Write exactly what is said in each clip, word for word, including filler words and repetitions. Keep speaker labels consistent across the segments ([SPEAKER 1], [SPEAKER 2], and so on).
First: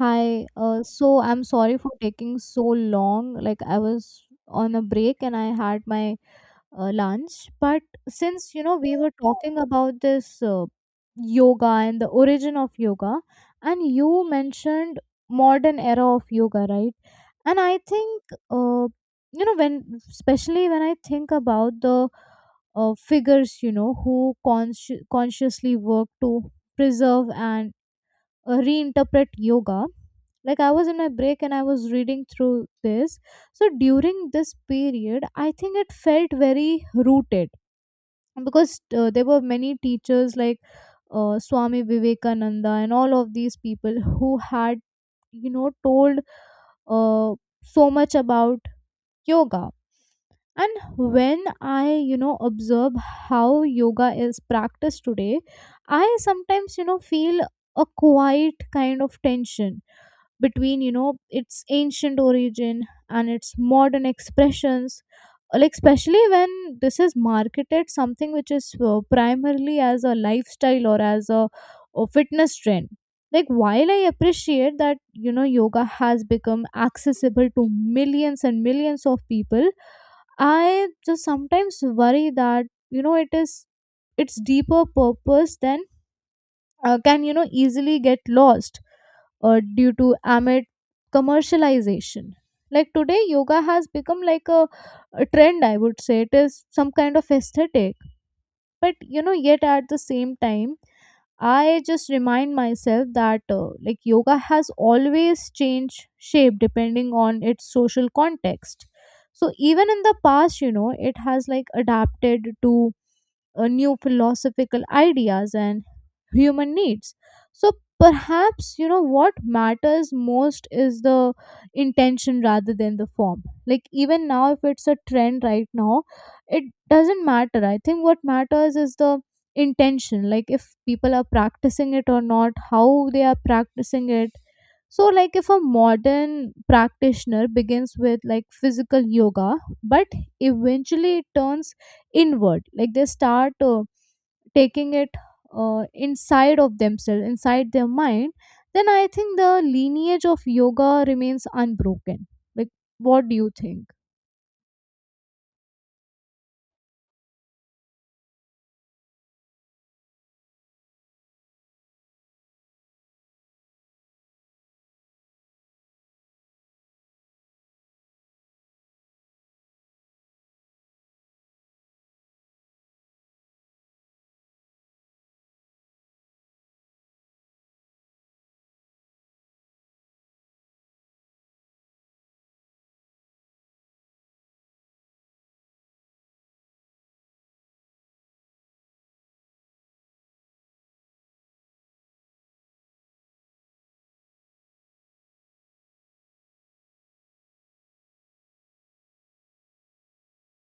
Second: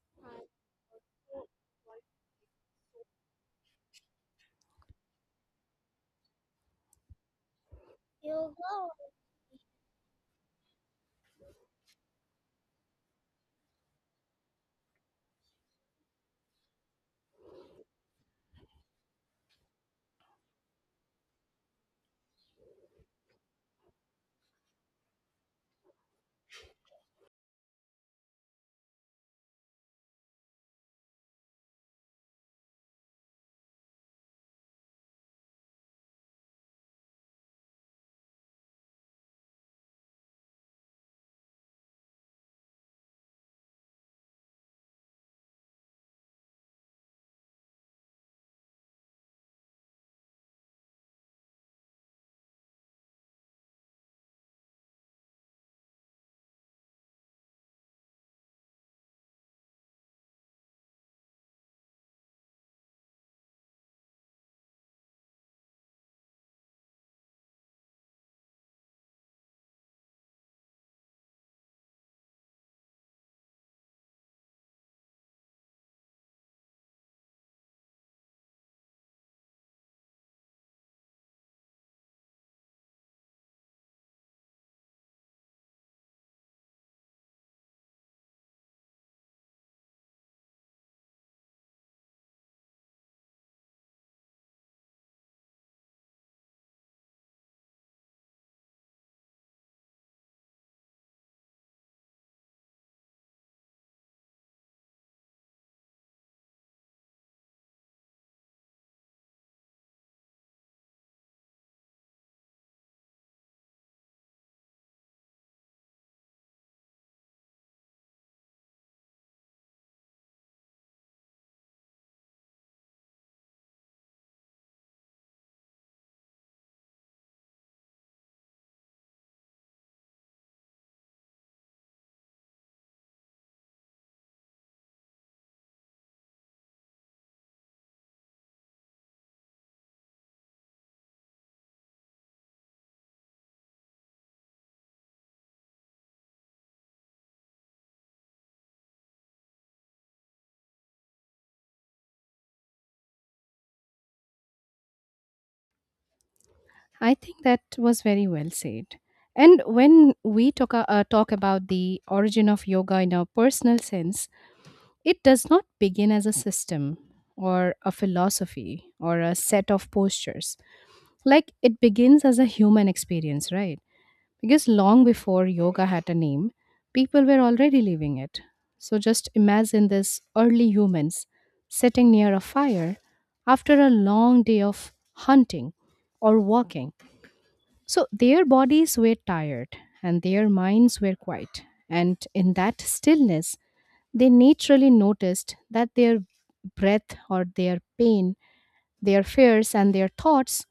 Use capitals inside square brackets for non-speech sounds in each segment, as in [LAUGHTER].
[SPEAKER 1] Hi, uh, so I'm sorry for taking so long. Like I was on a break and I had my uh, lunch. But since you know we were talking about this uh, yoga and the origin of yoga, and you mentioned modern era of yoga, right? And I think uh, you know when, especially when I think about the uh, figures, you know, who consci- consciously work to preserve and uh, reinterpret yoga. Like I was in my break and I was reading through this. So during this period I think it felt very rooted because uh, there were many teachers like uh, Swami Vivekananda and all of these people who had you know told uh, so much about yoga. And when I you know observe how yoga is practiced today, I sometimes you know feel a quiet kind of tension between you know its ancient origin and its modern expressions. Like especially when this is marketed something which is uh, primarily as a lifestyle or as a, a fitness trend. Like while I appreciate that you know yoga has become accessible to millions and millions of people, I just sometimes worry that you know it is its deeper purpose than uh, can you know easily get lost uh, due to amid commercialization. Like today yoga has become like a, a trend, I would say it is some kind of aesthetic. But you know yet at the same time, I just remind myself that uh, like yoga has always changed shape depending on its social context. So even in the past, you know, it has like adapted to uh, new philosophical ideas and human needs. So perhaps you know what matters most is the intention rather than the form. Like even now if it's a trend right now, it doesn't matter. I think what matters is the intention, like if people are practicing it or not, how they are practicing it. So like if a modern practitioner begins with like physical yoga but eventually it turns inward, like they start uh, taking it uh, inside of themselves, inside their mind, then I think the lineage of yoga remains unbroken. Like what do you think?
[SPEAKER 2] I think that was very well said. And when we talk, a- uh, talk about the origin of yoga in a personal sense, it does not begin as a system or a philosophy or a set of postures. Like it begins as a human experience, right? Because long before yoga had a name, people were already living it. So just imagine this early humans sitting near a fire after a long day of hunting or walking so their bodies were tired and their minds were quiet. And in that stillness, they naturally noticed that their breath or their pain, their fears, and their thoughts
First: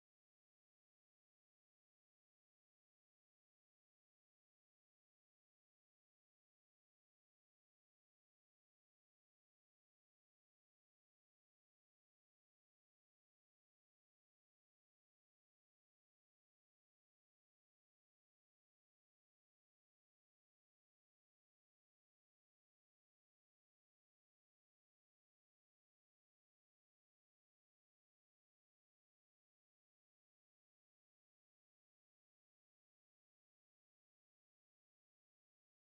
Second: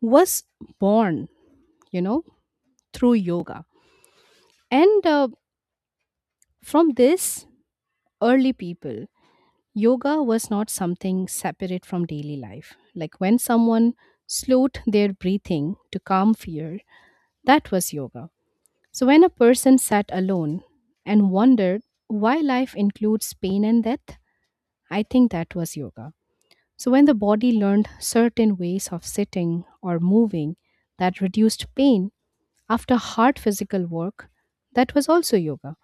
[SPEAKER 2] was born, you know, through yoga. And uh, From this early people, yoga was not something separate from daily life. Like when someone slowed their breathing to calm fear, that was yoga. So, when a person sat alone and wondered why life includes pain and death, I think that was yoga. So, when the body learned certain ways of sitting or moving that reduced pain after hard physical work, that was also yoga.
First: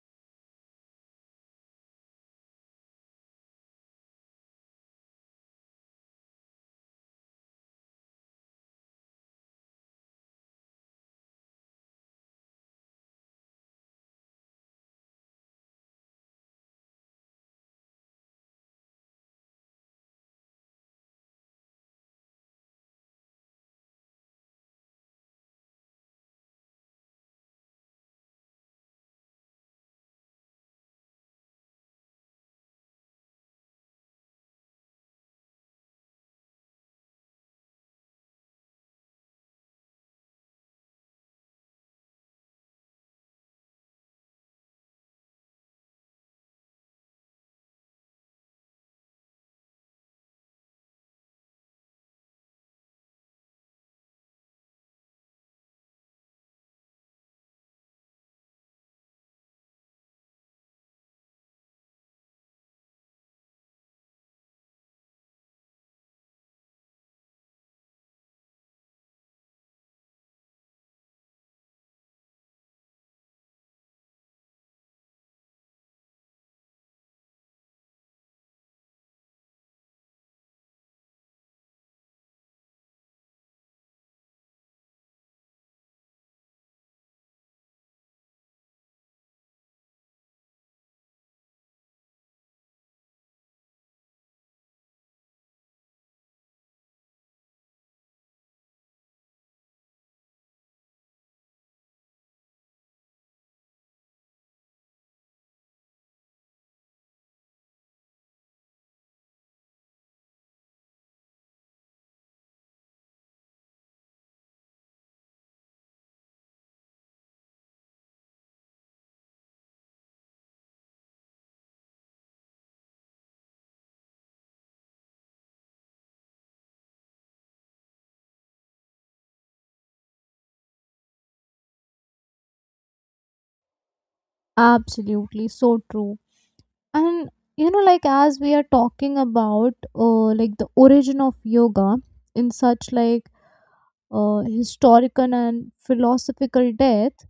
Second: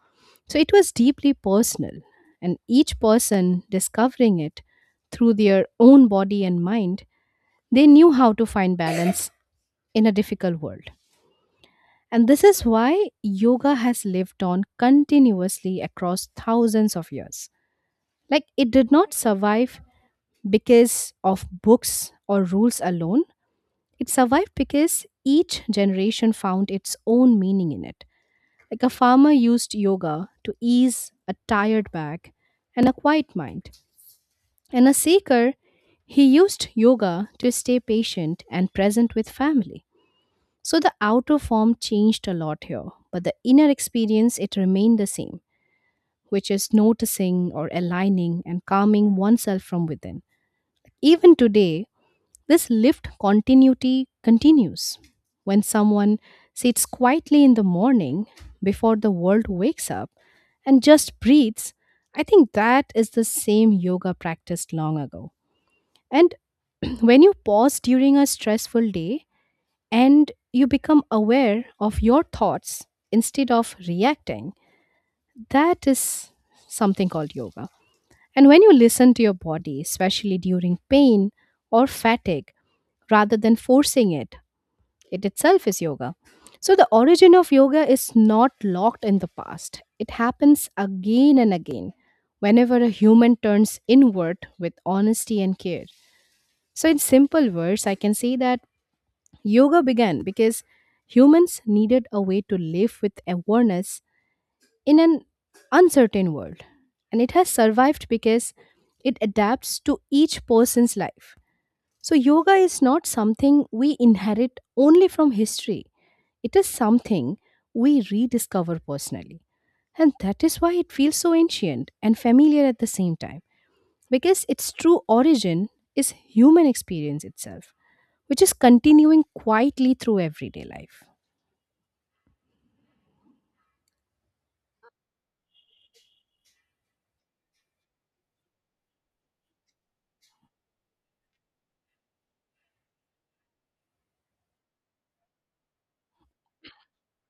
[SPEAKER 2] So, it was deeply personal, and each person discovering it through their own body and mind, they knew how to find balance in a difficult world. And this is why yoga has lived on continuously across thousands of years. Like it did not survive because of books or rules alone, it survived because each generation found its own meaning in it. Like a farmer used yoga to ease a tired back and a quiet mind. And a seeker, he used yoga to stay patient and present with family. So the outer form changed a lot here, but the inner experience it remained the same, which is noticing or aligning and calming oneself from within. Even today, this lift continuity continues. When someone sits quietly in the morning before the world wakes up and just breathes, I think that is the same yoga practiced long ago. And [CLEARS THROAT] when you pause during a stressful day, and you become aware of your thoughts instead of reacting. That is something called yoga. And when you listen to your body, especially during pain or fatigue, rather than forcing it, it itself is yoga. So, the origin of yoga is not locked in the past. It happens again and again whenever a human turns inward with honesty and care. So, in simple words, I can say that yoga began because humans needed a way to live with awareness in an uncertain world. And it has survived because it adapts to each person's life. So, yoga is not something we inherit only from history, it is something we rediscover personally. And that is why it feels so ancient and familiar at the same time, because its true origin is human experience itself which is continuing quietly through everyday life.
[SPEAKER 1] Absolutely, so true. And you know like as we are talking about uh, like the origin of yoga in such like uh, historical and philosophical depth,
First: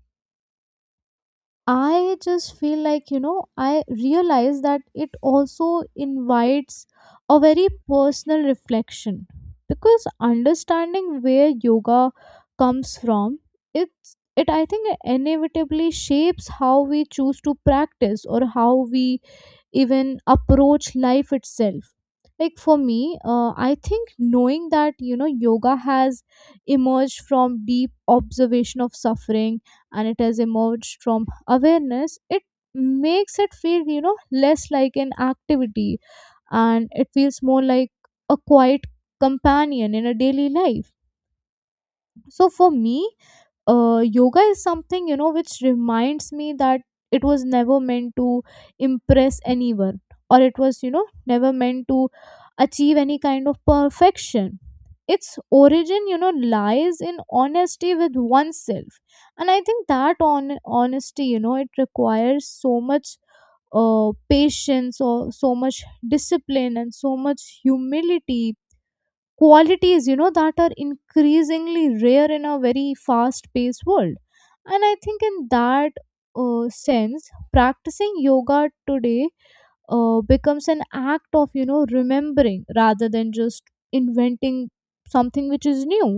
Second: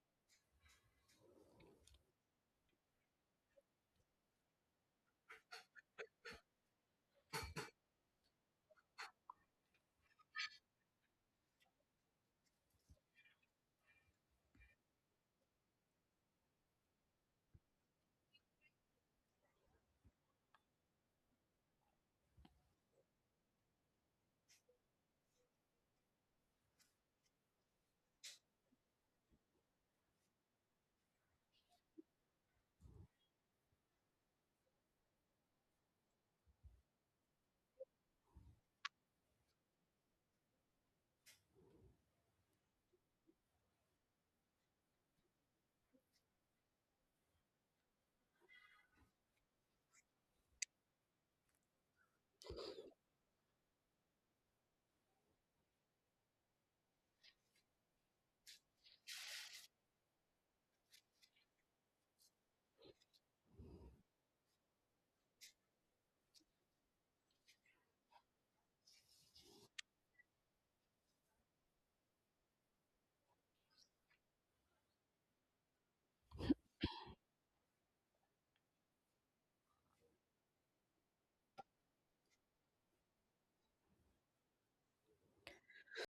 [SPEAKER 1] I just feel like, you know, I realize that it also invites a very personal reflection, because understanding where yoga comes from, it's it I think inevitably shapes how we choose to practice or how we even approach life itself. Like for me uh, I think knowing that you know yoga has emerged from deep observation of suffering and it has emerged from awareness, it makes it feel you know less like an activity, and it feels more like a quiet companion in a daily life. So for me uh, yoga is something you know which reminds me that it was never meant to impress anyone or it was you know never meant to achieve any kind of perfection. Its origin you know lies in honesty with oneself, and I think that on honesty you know it requires so much uh, patience or so much discipline and so much humility, qualities you know that are increasingly rare in a very fast paced world. And I think in that uh, sense, practicing yoga today uh, becomes an act of you know remembering rather than just inventing something which is new.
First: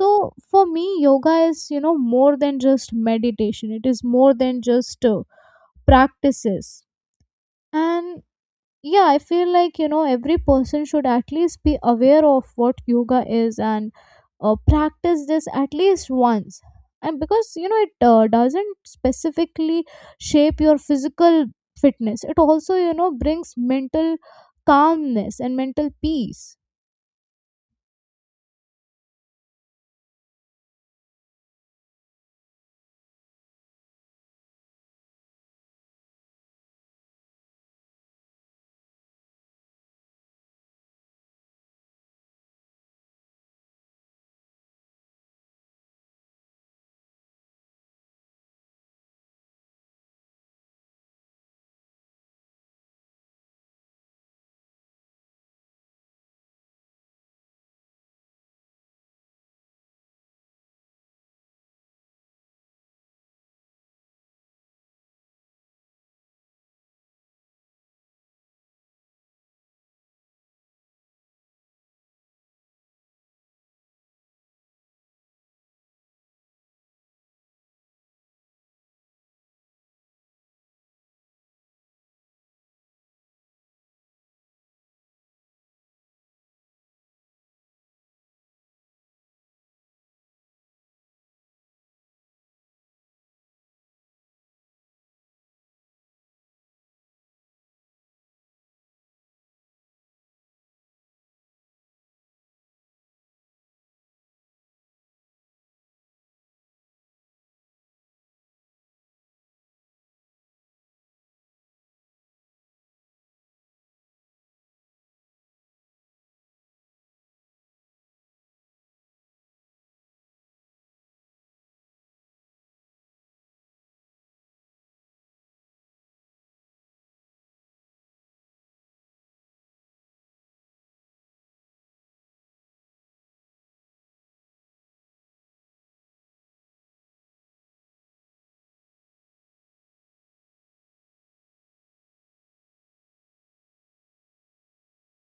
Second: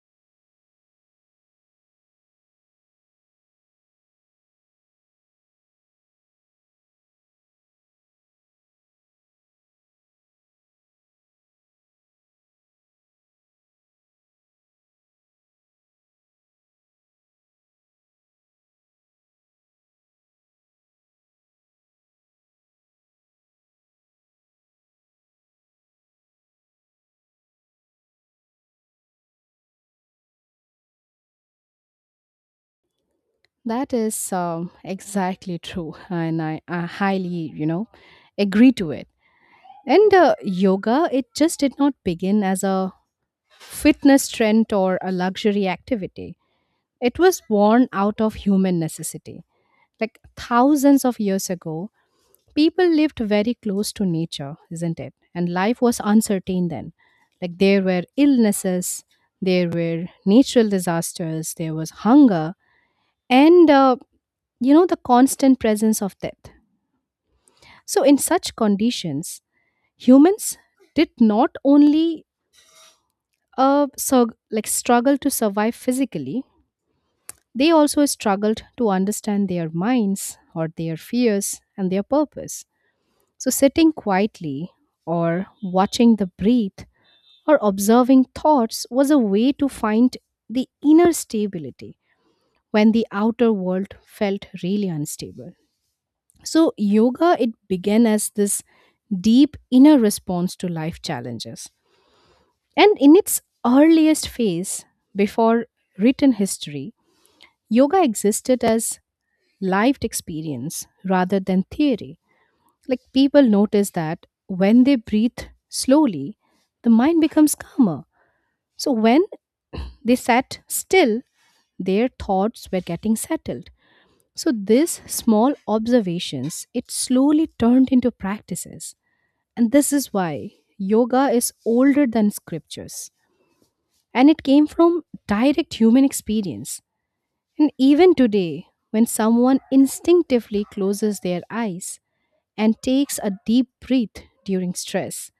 [SPEAKER 1] So for me yoga is you know more than just meditation, it is more than just uh, practices. And yeah, I feel like you know every person should at least be aware of what yoga is and uh, practice this at least once. And because you know it uh, doesn't specifically shape your physical fitness, it also you know brings mental calmness and mental peace.
[SPEAKER 2] That is um, exactly true, and I, I highly, you know, agree to it. And uh, Yoga, it just did not begin as a fitness trend or a luxury activity. It was born out of human necessity. Like thousands of years ago, people lived very close to nature, isn't it? And life was uncertain then. Like there were illnesses, there were natural disasters, there was hunger, and uh, you know, the constant presence of death. So, in such conditions, humans did not only uh, so, like struggle to survive physically, they also struggled to understand their minds or their fears and their purpose. So, sitting quietly or watching the breath, or observing thoughts was a way to find the inner stability when the outer world felt really unstable. So, yoga, it began as this deep inner response to life challenges. And in its earliest phase, before written history, yoga existed as lived experience rather than theory. Like people noticed that when they breathe slowly, the mind becomes calmer. So when they sat still, their thoughts were getting settled. So these small observations, it slowly turned into practices. And this is why yoga is older than scriptures. And it came from direct human experience. And even today, when someone instinctively closes their eyes and takes a deep breath during stress,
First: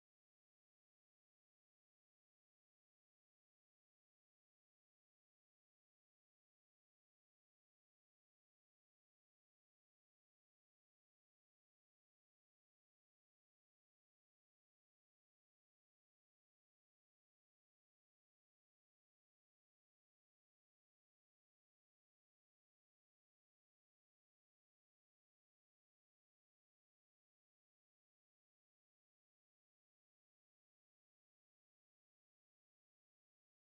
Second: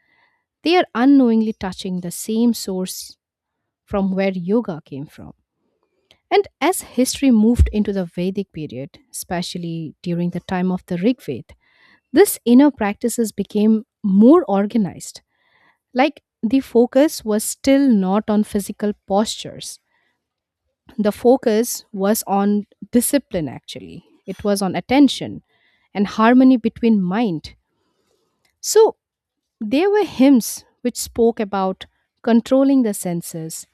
[SPEAKER 2] they are unknowingly touching the same source from where yoga came from. And as history moved into the Vedic period, especially during the time of the Rig Veda, this inner practices became more organized. Like the focus was still not on physical postures. The focus was on discipline actually. It was on attention and harmony between mind. So there were hymns which spoke about controlling the senses,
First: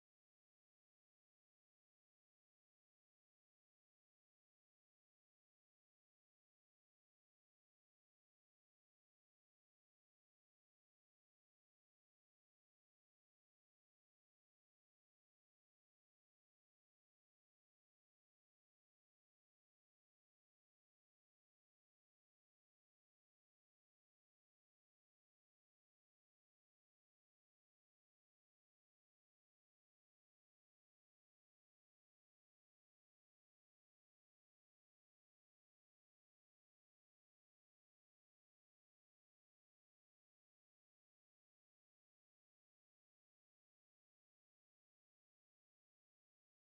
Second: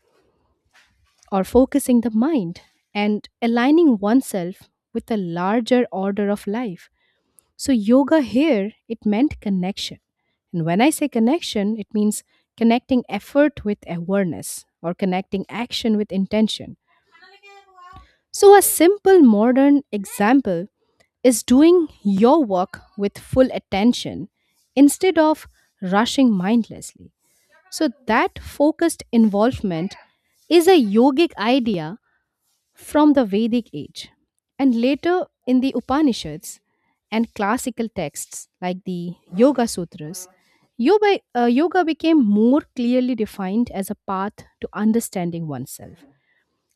[SPEAKER 2] or focusing the mind and aligning oneself with a larger order of life. So, yoga here, it meant connection. And when I say connection, it means connecting effort with awareness or connecting action with intention. So, a simple modern example is doing your work with full attention instead of rushing mindlessly. So, that focused involvement is a yogic idea from the Vedic age and later in the Upanishads and classical texts like the Yoga Sutras, yoga, uh, yoga became more clearly defined as a path to understanding oneself.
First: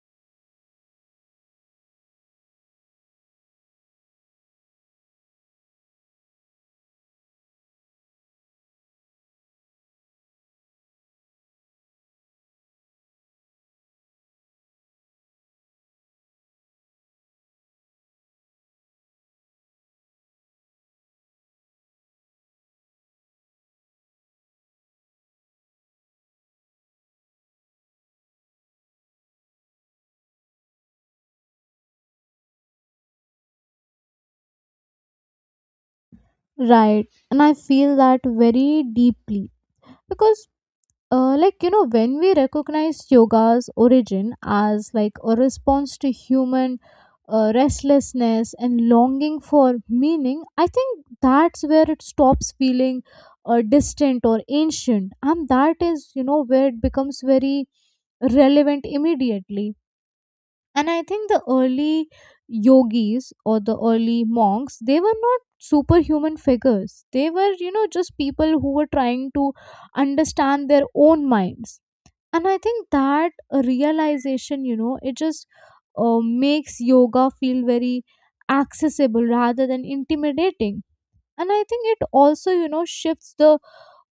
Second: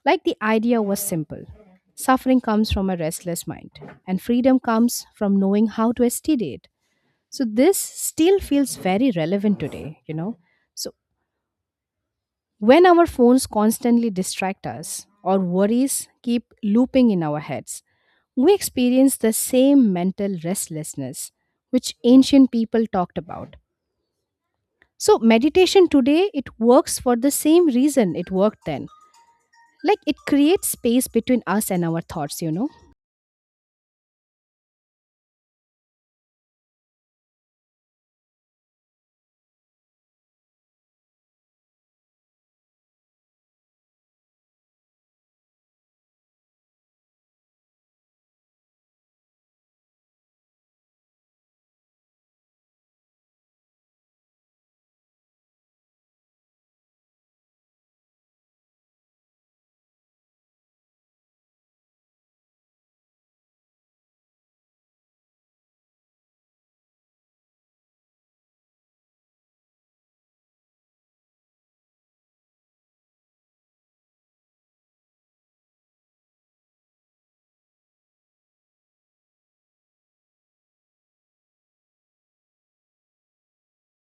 [SPEAKER 2] Like the idea was simple, suffering comes from a restless mind, and freedom comes from knowing how to steady it. So, this still feels very relevant today, you know. So, when our phones constantly distract us or worries keep looping in our heads, we experience the same mental restlessness which ancient people talked about. So, meditation today, it works for the same reason it worked then. Like it creates space between us and our thoughts, you know?
[SPEAKER 1] Right, and I feel that very deeply because uh, like you know when we recognize yoga's origin as like a response to human uh, restlessness and longing for meaning, I think that's where it stops feeling uh, distant or ancient, and that is you know where it becomes very relevant immediately. And I think the early yogis or the early monks, they were not superhuman figures, they were you know just people who were trying to understand their own minds. And I think that uh, realization you know it just uh, makes yoga feel very accessible rather than intimidating. And I think it also you know shifts the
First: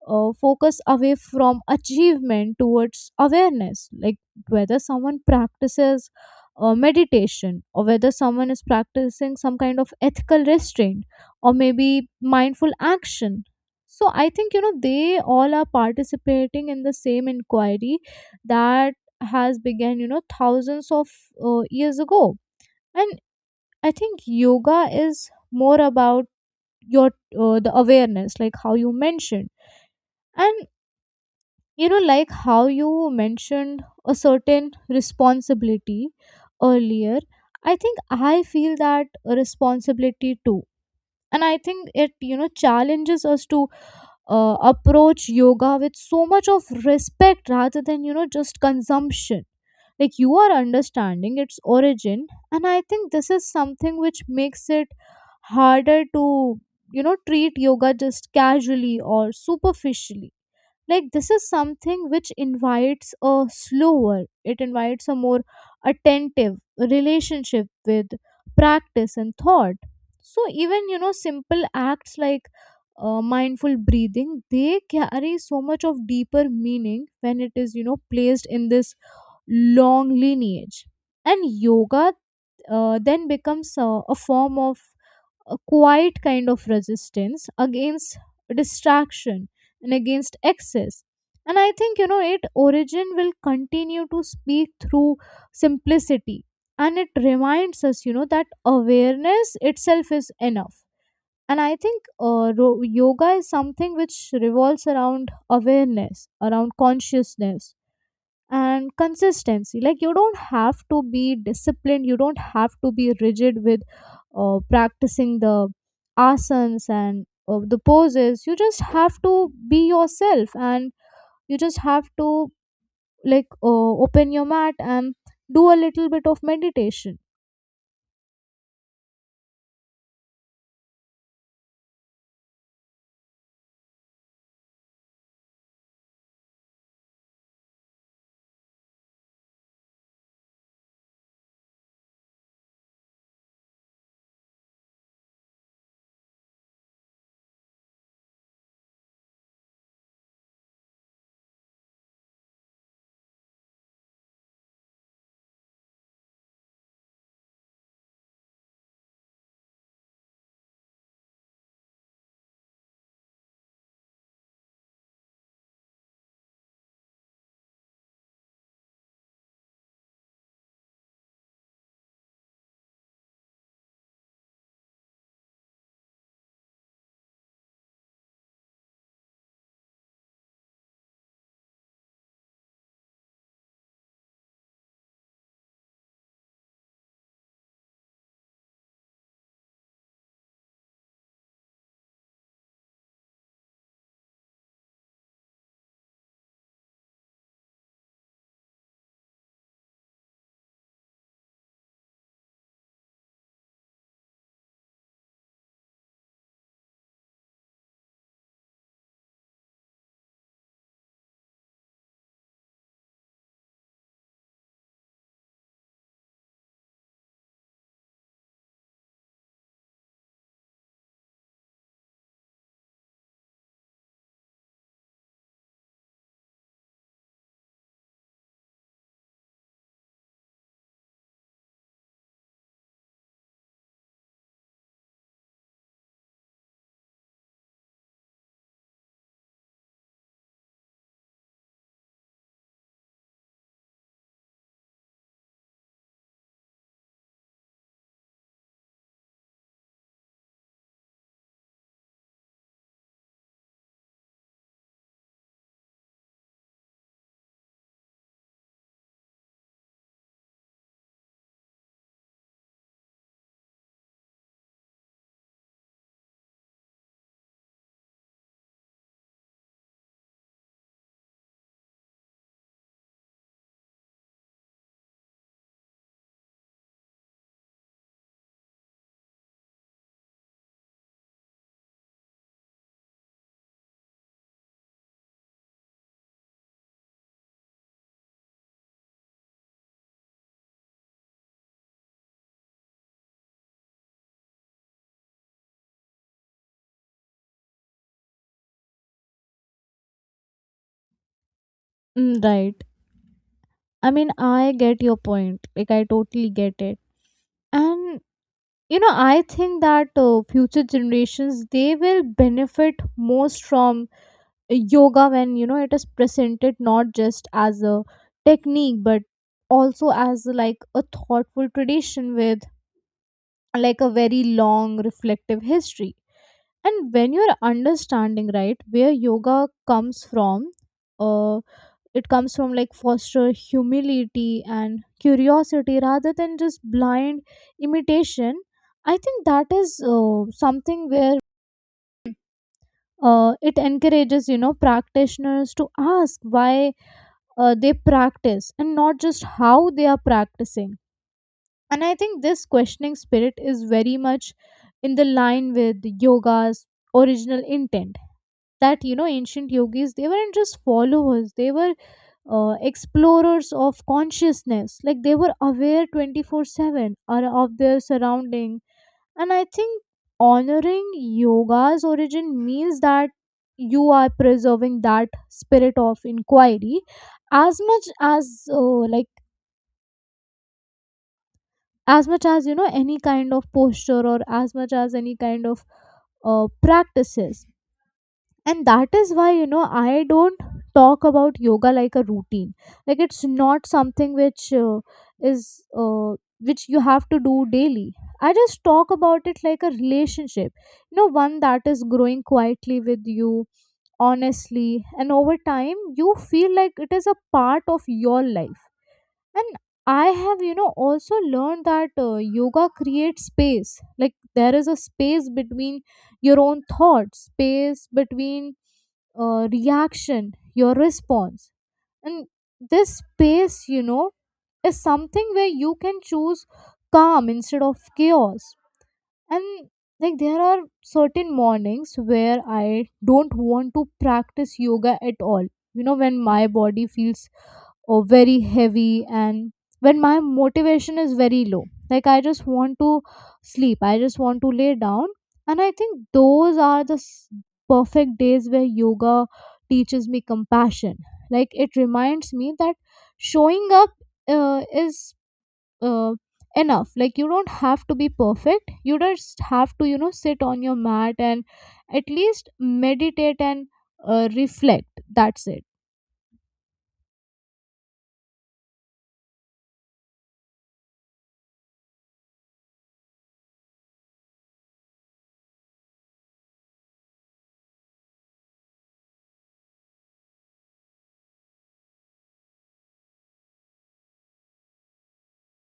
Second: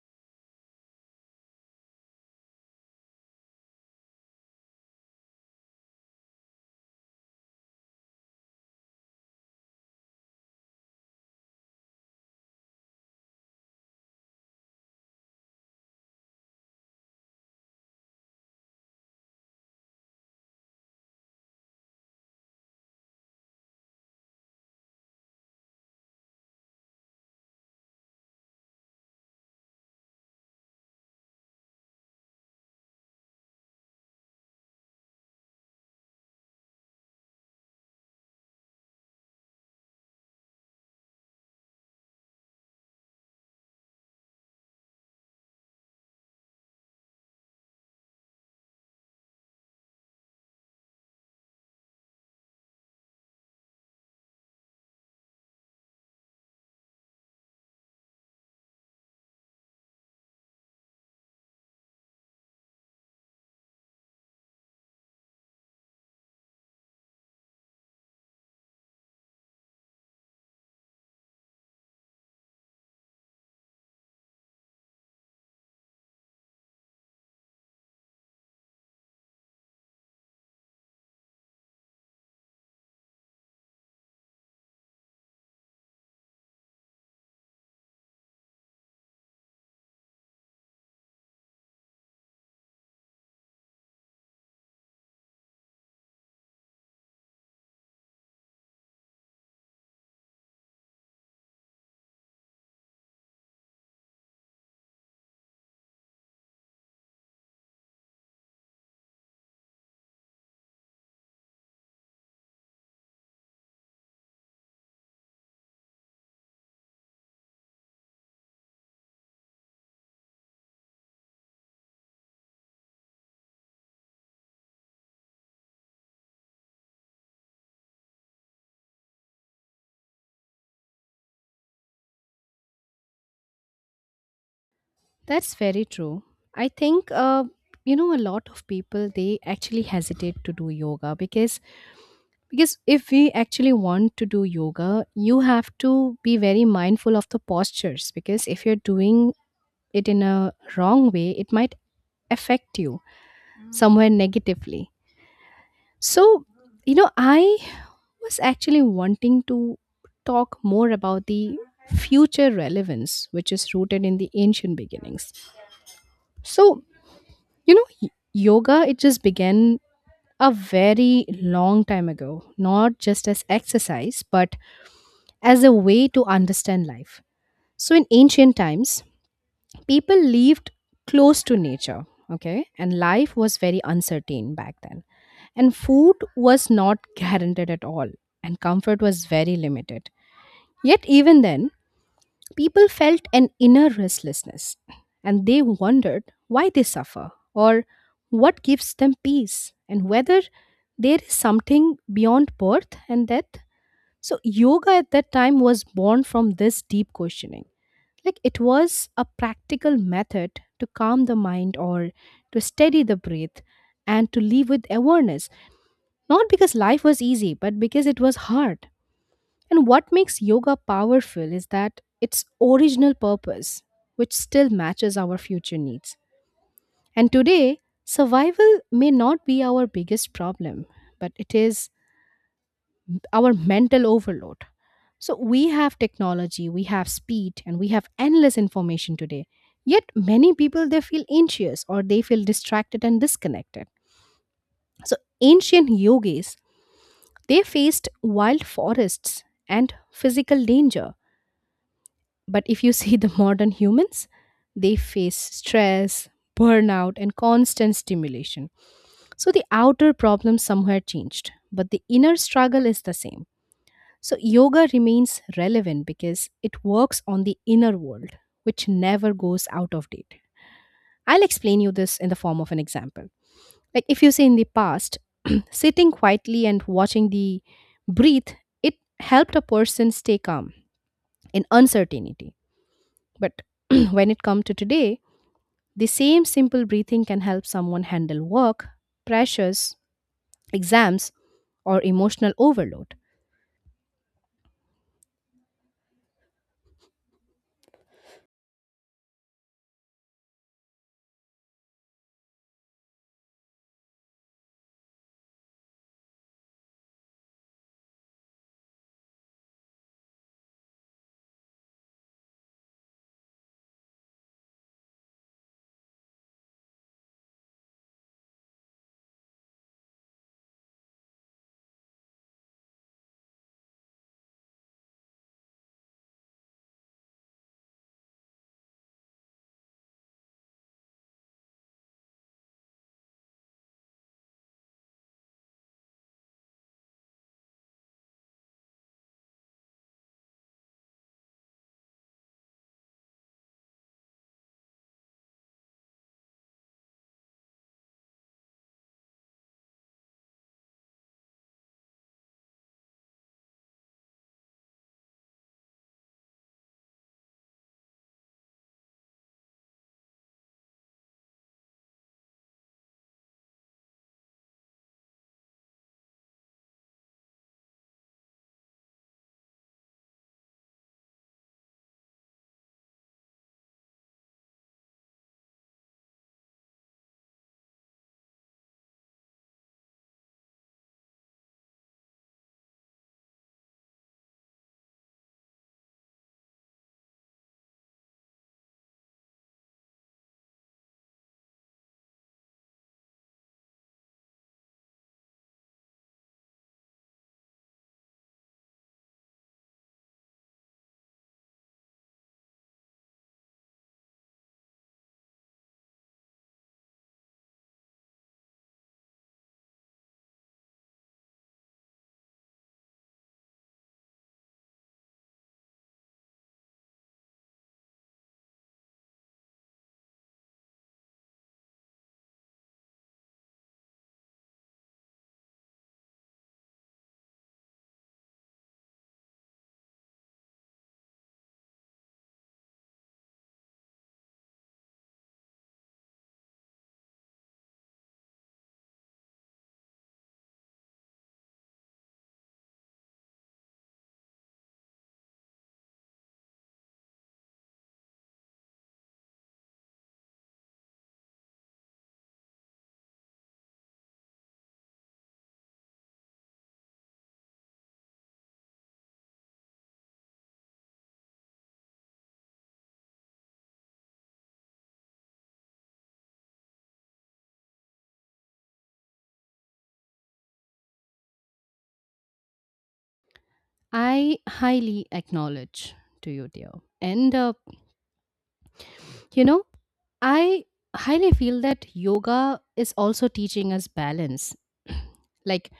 [SPEAKER 1] uh, focus away from achievement towards awareness. Like whether someone practices uh, meditation or whether someone is practicing some kind of ethical restraint or maybe mindful action, so I think you know they all are participating in the same inquiry that has began you know thousands of uh, years ago. And I think yoga is more about your uh, the awareness, like how you mentioned. And you know like how you mentioned a certain responsibility earlier, I think I feel that responsibility too. And I think it you know challenges us to uh, approach yoga with so much of respect rather than you know just consumption. Like you are understanding its origin, and I think this is something which makes it harder to you know treat yoga just casually or superficially. Like this is something which invites a slower, it invites a more attentive relationship with practice and thought. So even you know simple acts like uh, mindful breathing, they carry so much of deeper meaning when it is you know placed in this long lineage. And yoga uh, then becomes a, a form of a quiet kind of resistance against distraction and against excess. And I think you know it origin will continue to speak through simplicity, and it reminds us you know that awareness itself is enough. And I think uh, ro- yoga is something which revolves around awareness, around consciousness and consistency. Like you don't have to be disciplined, you don't have to be rigid with uh, practicing the asanas and uh, the poses. You just have to be yourself, and you just have to like uh, open your mat and do a little bit of meditation.
[SPEAKER 2] That's very true. I think, uh, you know, a lot of people, they actually hesitate to do yoga because because if we actually want to do yoga you have to be very mindful of the postures because if you're doing it in a wrong way it might affect you somewhere negatively. So you know I was actually wanting to talk more about the future relevance which is rooted in the ancient beginnings. So you know y- yoga it just began a very long time ago not just as exercise but as a way to understand life. So, in ancient times, people lived close to nature, okay, and life was very uncertain back then. And food was not [LAUGHS] guaranteed at all, and comfort was very limited. Yet, even then, people felt an inner restlessness and they wondered why they suffer or what gives them peace and whether there is something beyond birth and death. So, yoga at that time was born from this deep questioning. Like it was a practical method to calm the mind or to steady the breath and to live with awareness, not because life was easy, but because it was hard. And what makes yoga powerful is that its original purpose, which still matches our future needs. And today, survival may not be our biggest problem, but it is our mental overload. So we have technology, we have speed, and we have endless information today. Yet many people they feel anxious or they feel distracted and disconnected. So ancient yogis they faced wild forests and physical danger. But if you [LAUGHS] see the modern humans, they face stress, burnout, and constant stimulation. So the outer problem somewhere changed, but the inner struggle is the same. So, yoga remains relevant because it works on the inner world, which never goes out of date. I'll explain you this in the form of an example. Like, if you say in the past, [CLEARS THROAT] sitting quietly and watching the breathe, it helped a person stay calm in uncertainty. But [CLEARS THROAT] when it comes to today, the same simple breathing can help someone handle work, pressures, exams, or emotional overload.
[SPEAKER 1] Mm, right. I mean, I get your point. Like, I totally get it. And you know I think that uh, future generations they will benefit most from yoga when you know it is presented not just as a technique but also as like a thoughtful tradition with like a very long reflective history. And when you're understanding right where yoga comes from, uh, it comes from like foster humility and curiosity rather than just blind imitation. I think that is uh, something where uh, it encourages you know practitioners to ask why uh, they practice and not just how they are practicing. And I think this questioning spirit is very much in the line with yoga's original intent, that you know ancient yogis, they weren't just followers, they were uh, explorers of consciousness. Like they were aware twenty four seven ar- of their surrounding. And I think honoring yoga's origin means that you are preserving that spirit of inquiry as much as uh, like as much as you know any kind of posture or as much as any kind of uh, practices. And that is why you know I don't talk about yoga like a routine. Like it's not something which uh, is uh, which you have to do daily. I just talk about it like a relationship, you know, one that is growing quietly with you, honestly, and over time you feel like it is a part of your life. And I have, you know, also learned that uh, yoga creates space. Like there is a space between your own thoughts, space between uh, reaction, your response. And this space, you know, is something where you can choose calm instead of chaos. And like there are certain mornings where I don't want to practice yoga at all. You know, when my body feels or very heavy and when my motivation is very low, like I just want to sleep, I just want to lay down. And I think those are the s- perfect days where yoga teaches me compassion. Like it reminds me that showing up uh, is uh, enough. Like you don't have to be perfect, you just have to you know sit on your mat and at least meditate and uh, reflect, that's it.
[SPEAKER 2] I highly acknowledge to you, dear. And uh, You know, I highly feel that yoga is also teaching us balance. [CLEARS THROAT] Like,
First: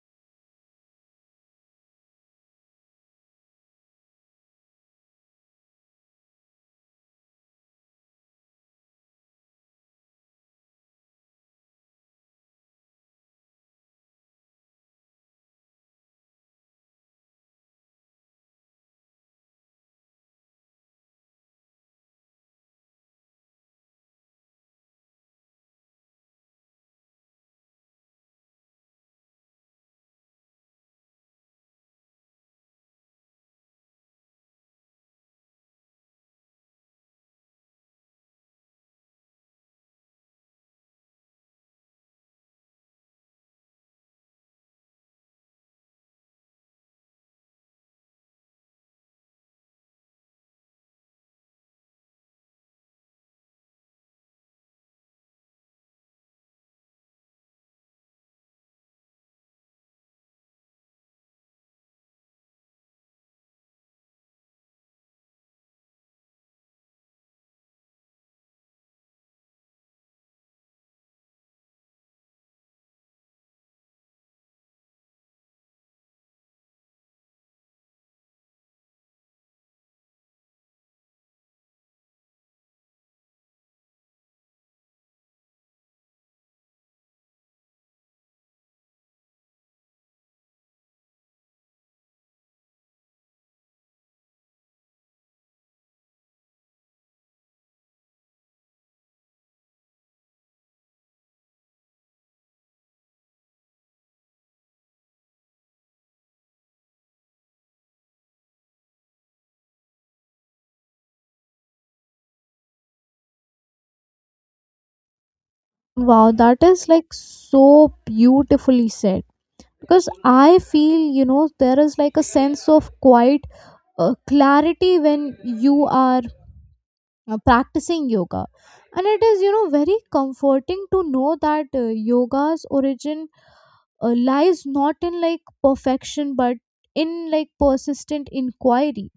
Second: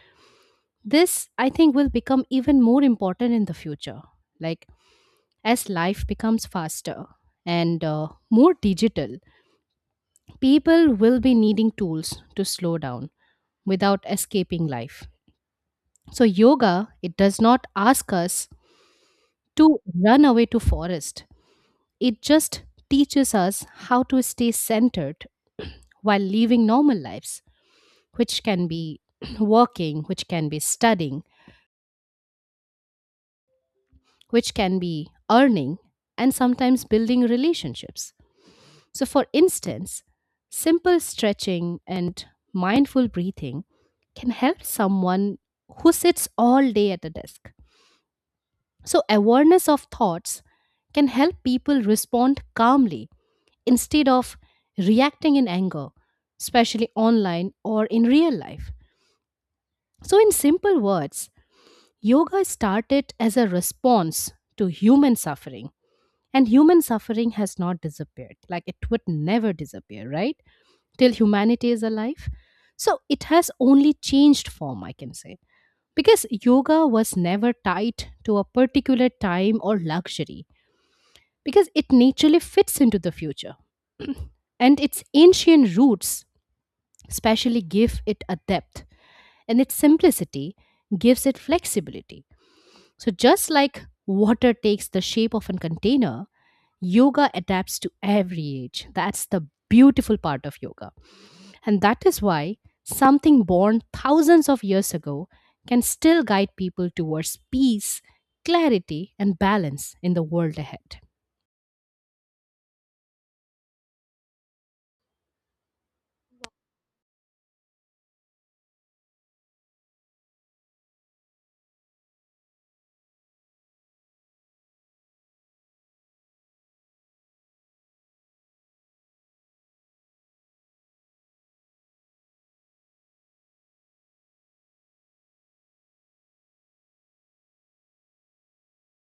[SPEAKER 2] this, I think, will become even more important in the future. Like, as life becomes faster and uh, more digital, people will be needing tools to slow down without escaping life. So, yoga, it does not ask us to run away to forest. It just teaches us how to stay centered while living normal lives, which can be [CLEARS THROAT] working, which can be studying, which can be earning, and sometimes building relationships. So, for instance, simple stretching and mindful breathing can help someone who sits all day at a desk. So, awareness of thoughts can help people respond calmly instead of reacting in anger, especially online or in real life. So, in simple words, yoga started as a response to human suffering, and human suffering has not disappeared. Like it would never disappear, right? Till humanity is alive. So it has only changed form, I can say. Because yoga was never tied to a particular time or luxury, because it naturally fits into the future. [CLEARS THROAT] And its ancient roots especially give it a depth, and its simplicity gives it flexibility. So, just like water takes the shape of a container, yoga adapts to every age. That's the beautiful part of yoga. And that is why something born thousands of years ago can still guide people towards peace, clarity, and balance in the world ahead.
[SPEAKER 1] Wow, that is like so beautifully said. Because I feel, you know, there is like a sense of quiet uh, clarity when you are uh, practicing yoga. And it is, you know, very comforting to know that uh, yoga's origin uh, lies not in like perfection but in like persistent inquiry.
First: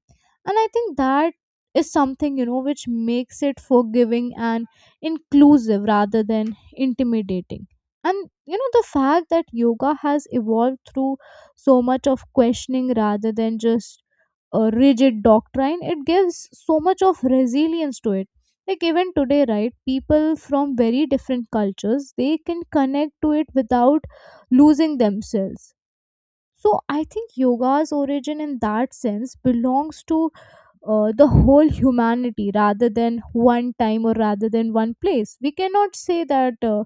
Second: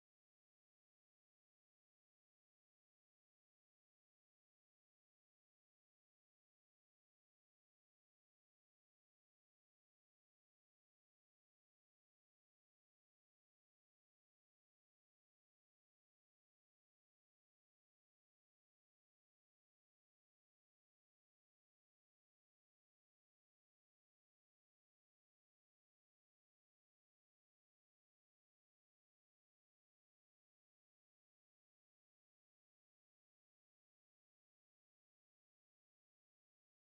[SPEAKER 1] And I think that is something you know which makes it forgiving and inclusive rather than intimidating. And you know the fact that yoga has evolved through so much of questioning rather than just a rigid doctrine, it gives so much of resilience to it. Like even today, right, people from very different cultures they can connect to it without losing themselves. So I think yoga's origin in that sense belongs to uh, the whole humanity rather than one time or rather than one place. We cannot say that uh,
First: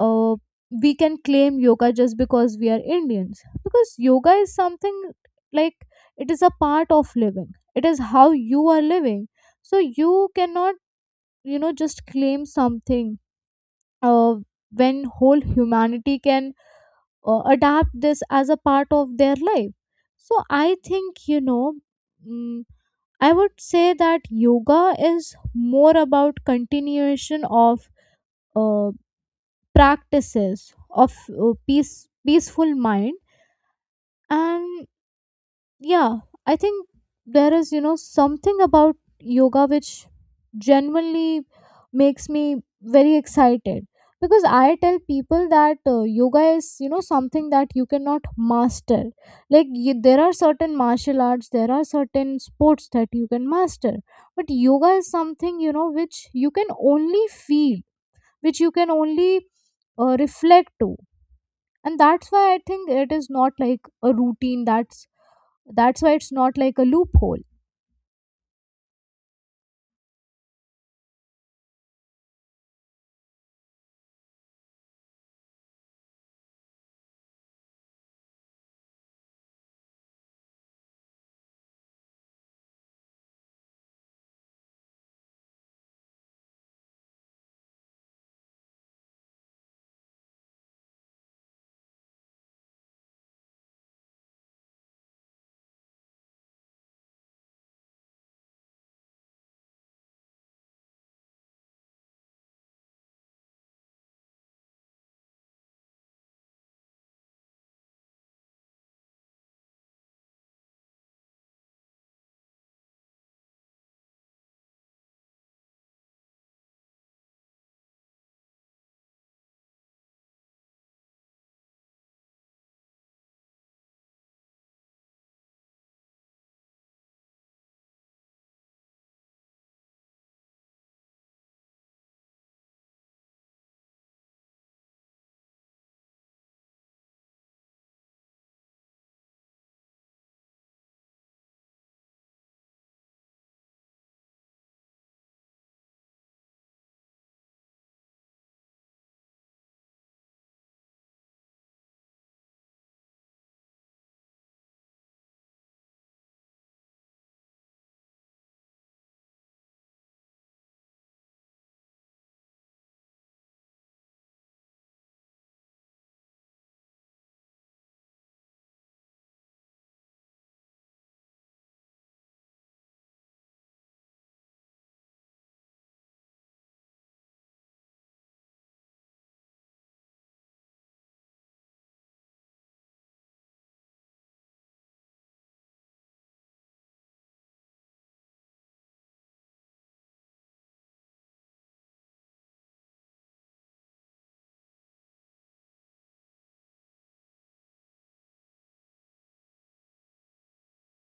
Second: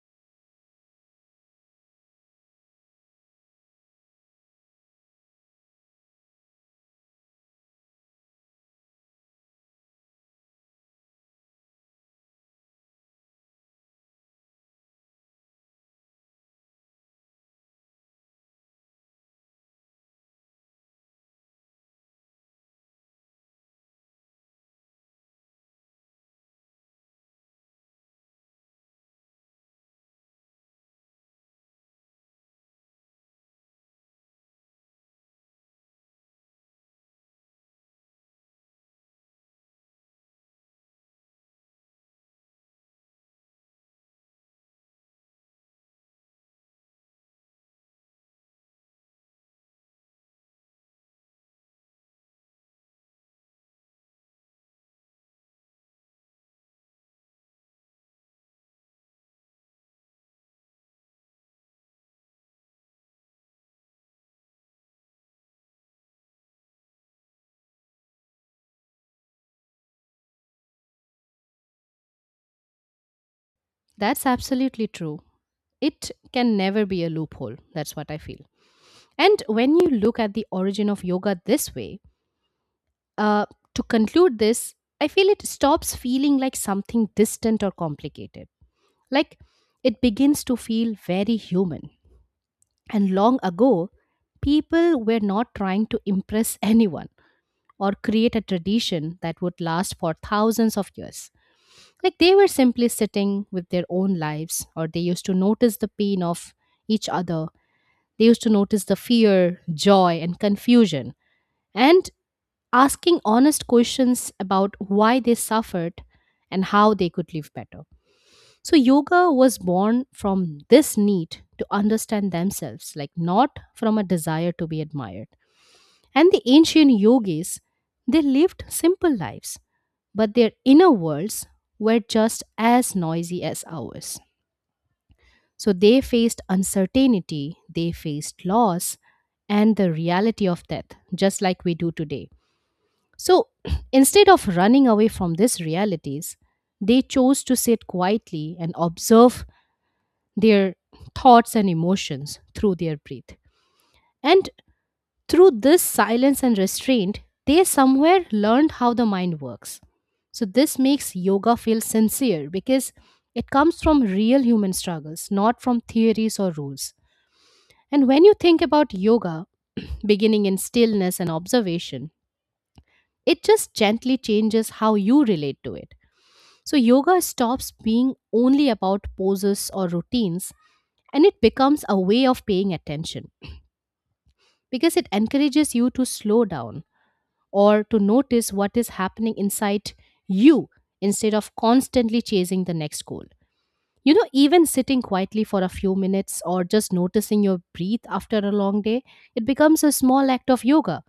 [SPEAKER 1] uh, we can claim yoga just because we are Indians, because yoga is something like it is a part of living, it is how you are living. So you cannot, you know, just claim something uh, when whole humanity can uh, adapt this as a part of their life. So I think, you know, mm, I would say that yoga is more about continuation of uh, practices of uh, peace, peaceful mind. And yeah, I think there is you know something about yoga which genuinely makes me very excited, because I tell people that uh, yoga is you know something that you cannot master. Like y there are certain martial arts, there are certain sports that you can master, but yoga is something you know which you can only feel, which you can only uh, reflect to. And that's why I think it is not like a routine, that's that's why it's not like a loophole.
[SPEAKER 2] That's absolutely true. It can never be a loophole. That's what I feel. And when you look at the origin of yoga this way, Uh, to conclude this, I feel it stops feeling like something distant or complicated. Like, it begins to feel very human. And long ago, people were not trying to impress [LAUGHS] anyone or create a tradition that would last for thousands of years. Like, they were simply sitting with their own lives, or they used to notice the pain of each other. They used to notice the fear, joy, and confusion. And asking honest questions about why they suffered and how they could live better. So, yoga was born from this need to understand themselves, like not from a desire to be admired. And the ancient yogis, they lived simple lives, but their inner worlds were just as noisy as ours. So, they faced uncertainty, they faced loss, and the reality of death, just like we do today. So [CLEARS THROAT] instead of running away from these realities, they chose to sit quietly and observe their thoughts and emotions through their breath. And through this silence and restraint, they somewhere learned how the mind works. So this makes yoga feel sincere because it comes from real human struggles, not from theories or rules. And when you think about yoga, [CLEARS THROAT] beginning in stillness and observation, it just gently changes how you relate to it. So, yoga stops being only about poses or routines, and it becomes a way of paying attention because it encourages you to slow down or to notice what is happening inside you instead of constantly chasing the next goal. You know, even sitting quietly for a few minutes or just noticing your breath after a long day, it becomes a small act of yoga.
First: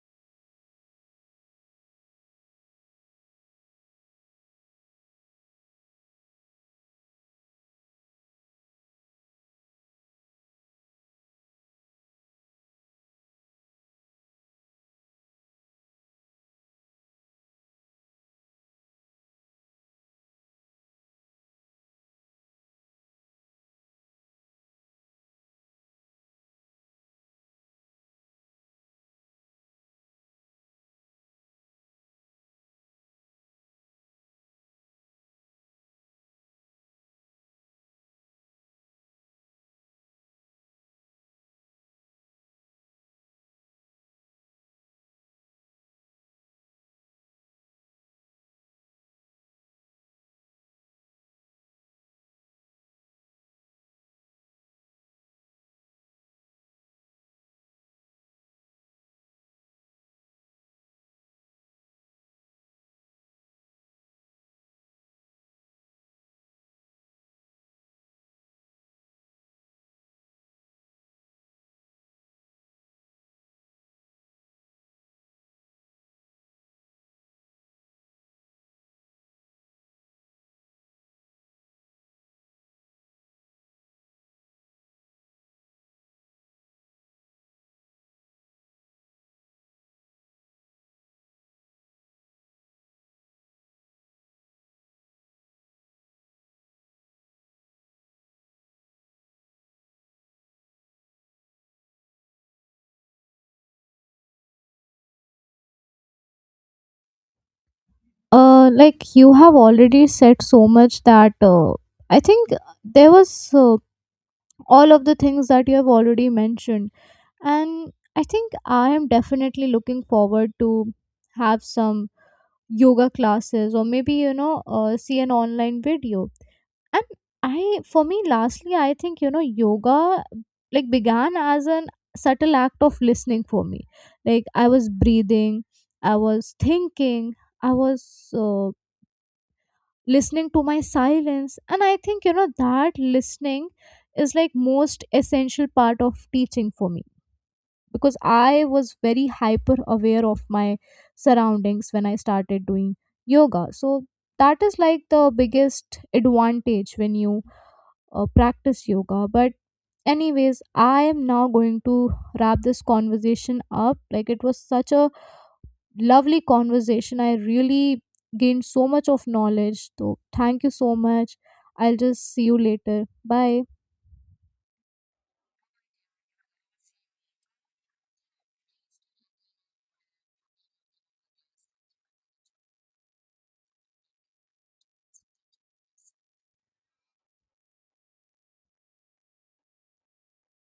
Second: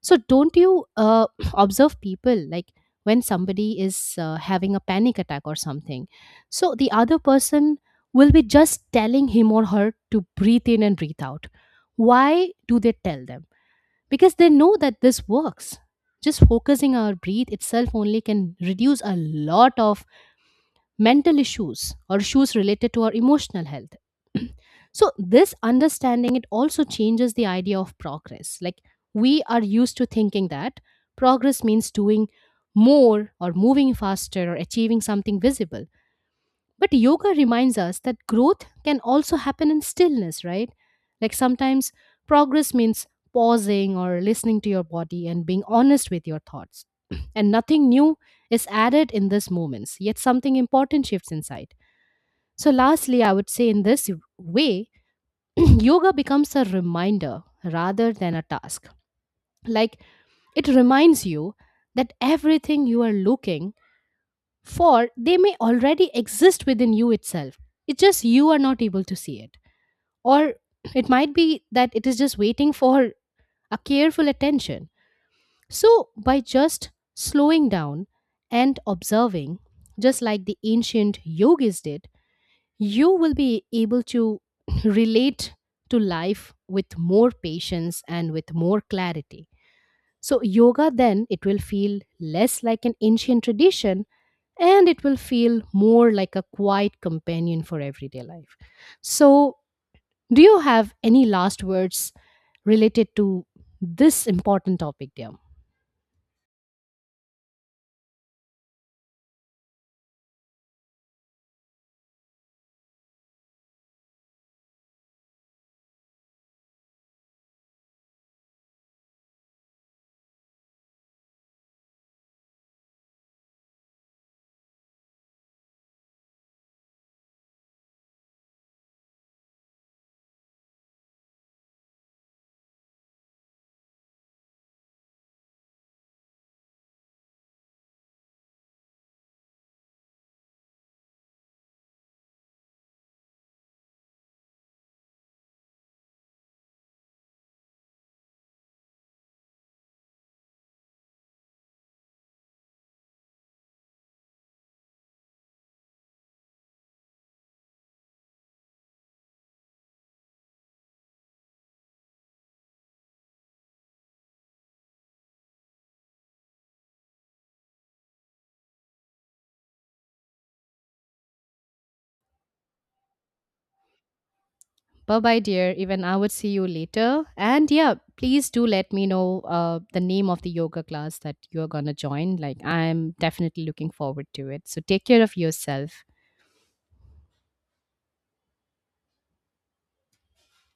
[SPEAKER 2] So don't you uh, [CLEARS THROAT] observe people, like when somebody is uh, having a panic attack or something? So the other person will be just telling him or her to breathe in and breathe out. Why do they tell them? Because they know that this works. Just focusing our breathe itself only can reduce a lot of mental issues or issues related to our emotional health. [CLEARS THROAT] So, this understanding, it also changes the idea of progress. Like, we are used to thinking that progress means doing more or moving faster or achieving something visible. But yoga reminds us that growth can also happen in stillness, right? Like sometimes progress means pausing or listening to your body and being honest with your thoughts. [CLEARS THROAT] And nothing new is added in these moments, yet something important shifts inside. So, lastly, I would say, in this way, [CLEARS THROAT] yoga becomes a reminder rather than a task. Like, it reminds you that everything you are looking for, they may already exist within you itself. It's just you are not able to see it. Or it might be that it is just waiting for a careful attention. So, by just slowing down and observing, just like the ancient yogis did, you will be able to [CLEARS THROAT] relate to life with more patience and with more clarity. So, yoga then, it will feel less like an ancient tradition and it will feel more like a quiet companion for everyday life. So, do you have any last words related to this important topic, dear?
[SPEAKER 1] uh Like you have already said so much that uh, I think there was uh, all of the things that you have already mentioned. And I think I am definitely looking forward to have some yoga classes or maybe you know uh, see an online video. And I, for me lastly, I think you know yoga like began as an subtle act of listening for me. Like I was breathing, I was thinking, I was uh, listening to my silence, and I think you know that listening is like most essential part of teaching for me, because I was very hyper aware of my surroundings when I started doing yoga. So that is like the biggest advantage when you uh, practice yoga. But anyways, I am now going to wrap this conversation up. Like, it was such a lovely conversation. I really gained so much of knowledge. So, thank you so much. I'll just see you later. Bye.
[SPEAKER 2] Bye bye, dear. Even I would see you later. And yeah, please do let me know uh, the name of the yoga class that you're going to join. Like, I'm definitely looking forward to it. So, take care of yourself.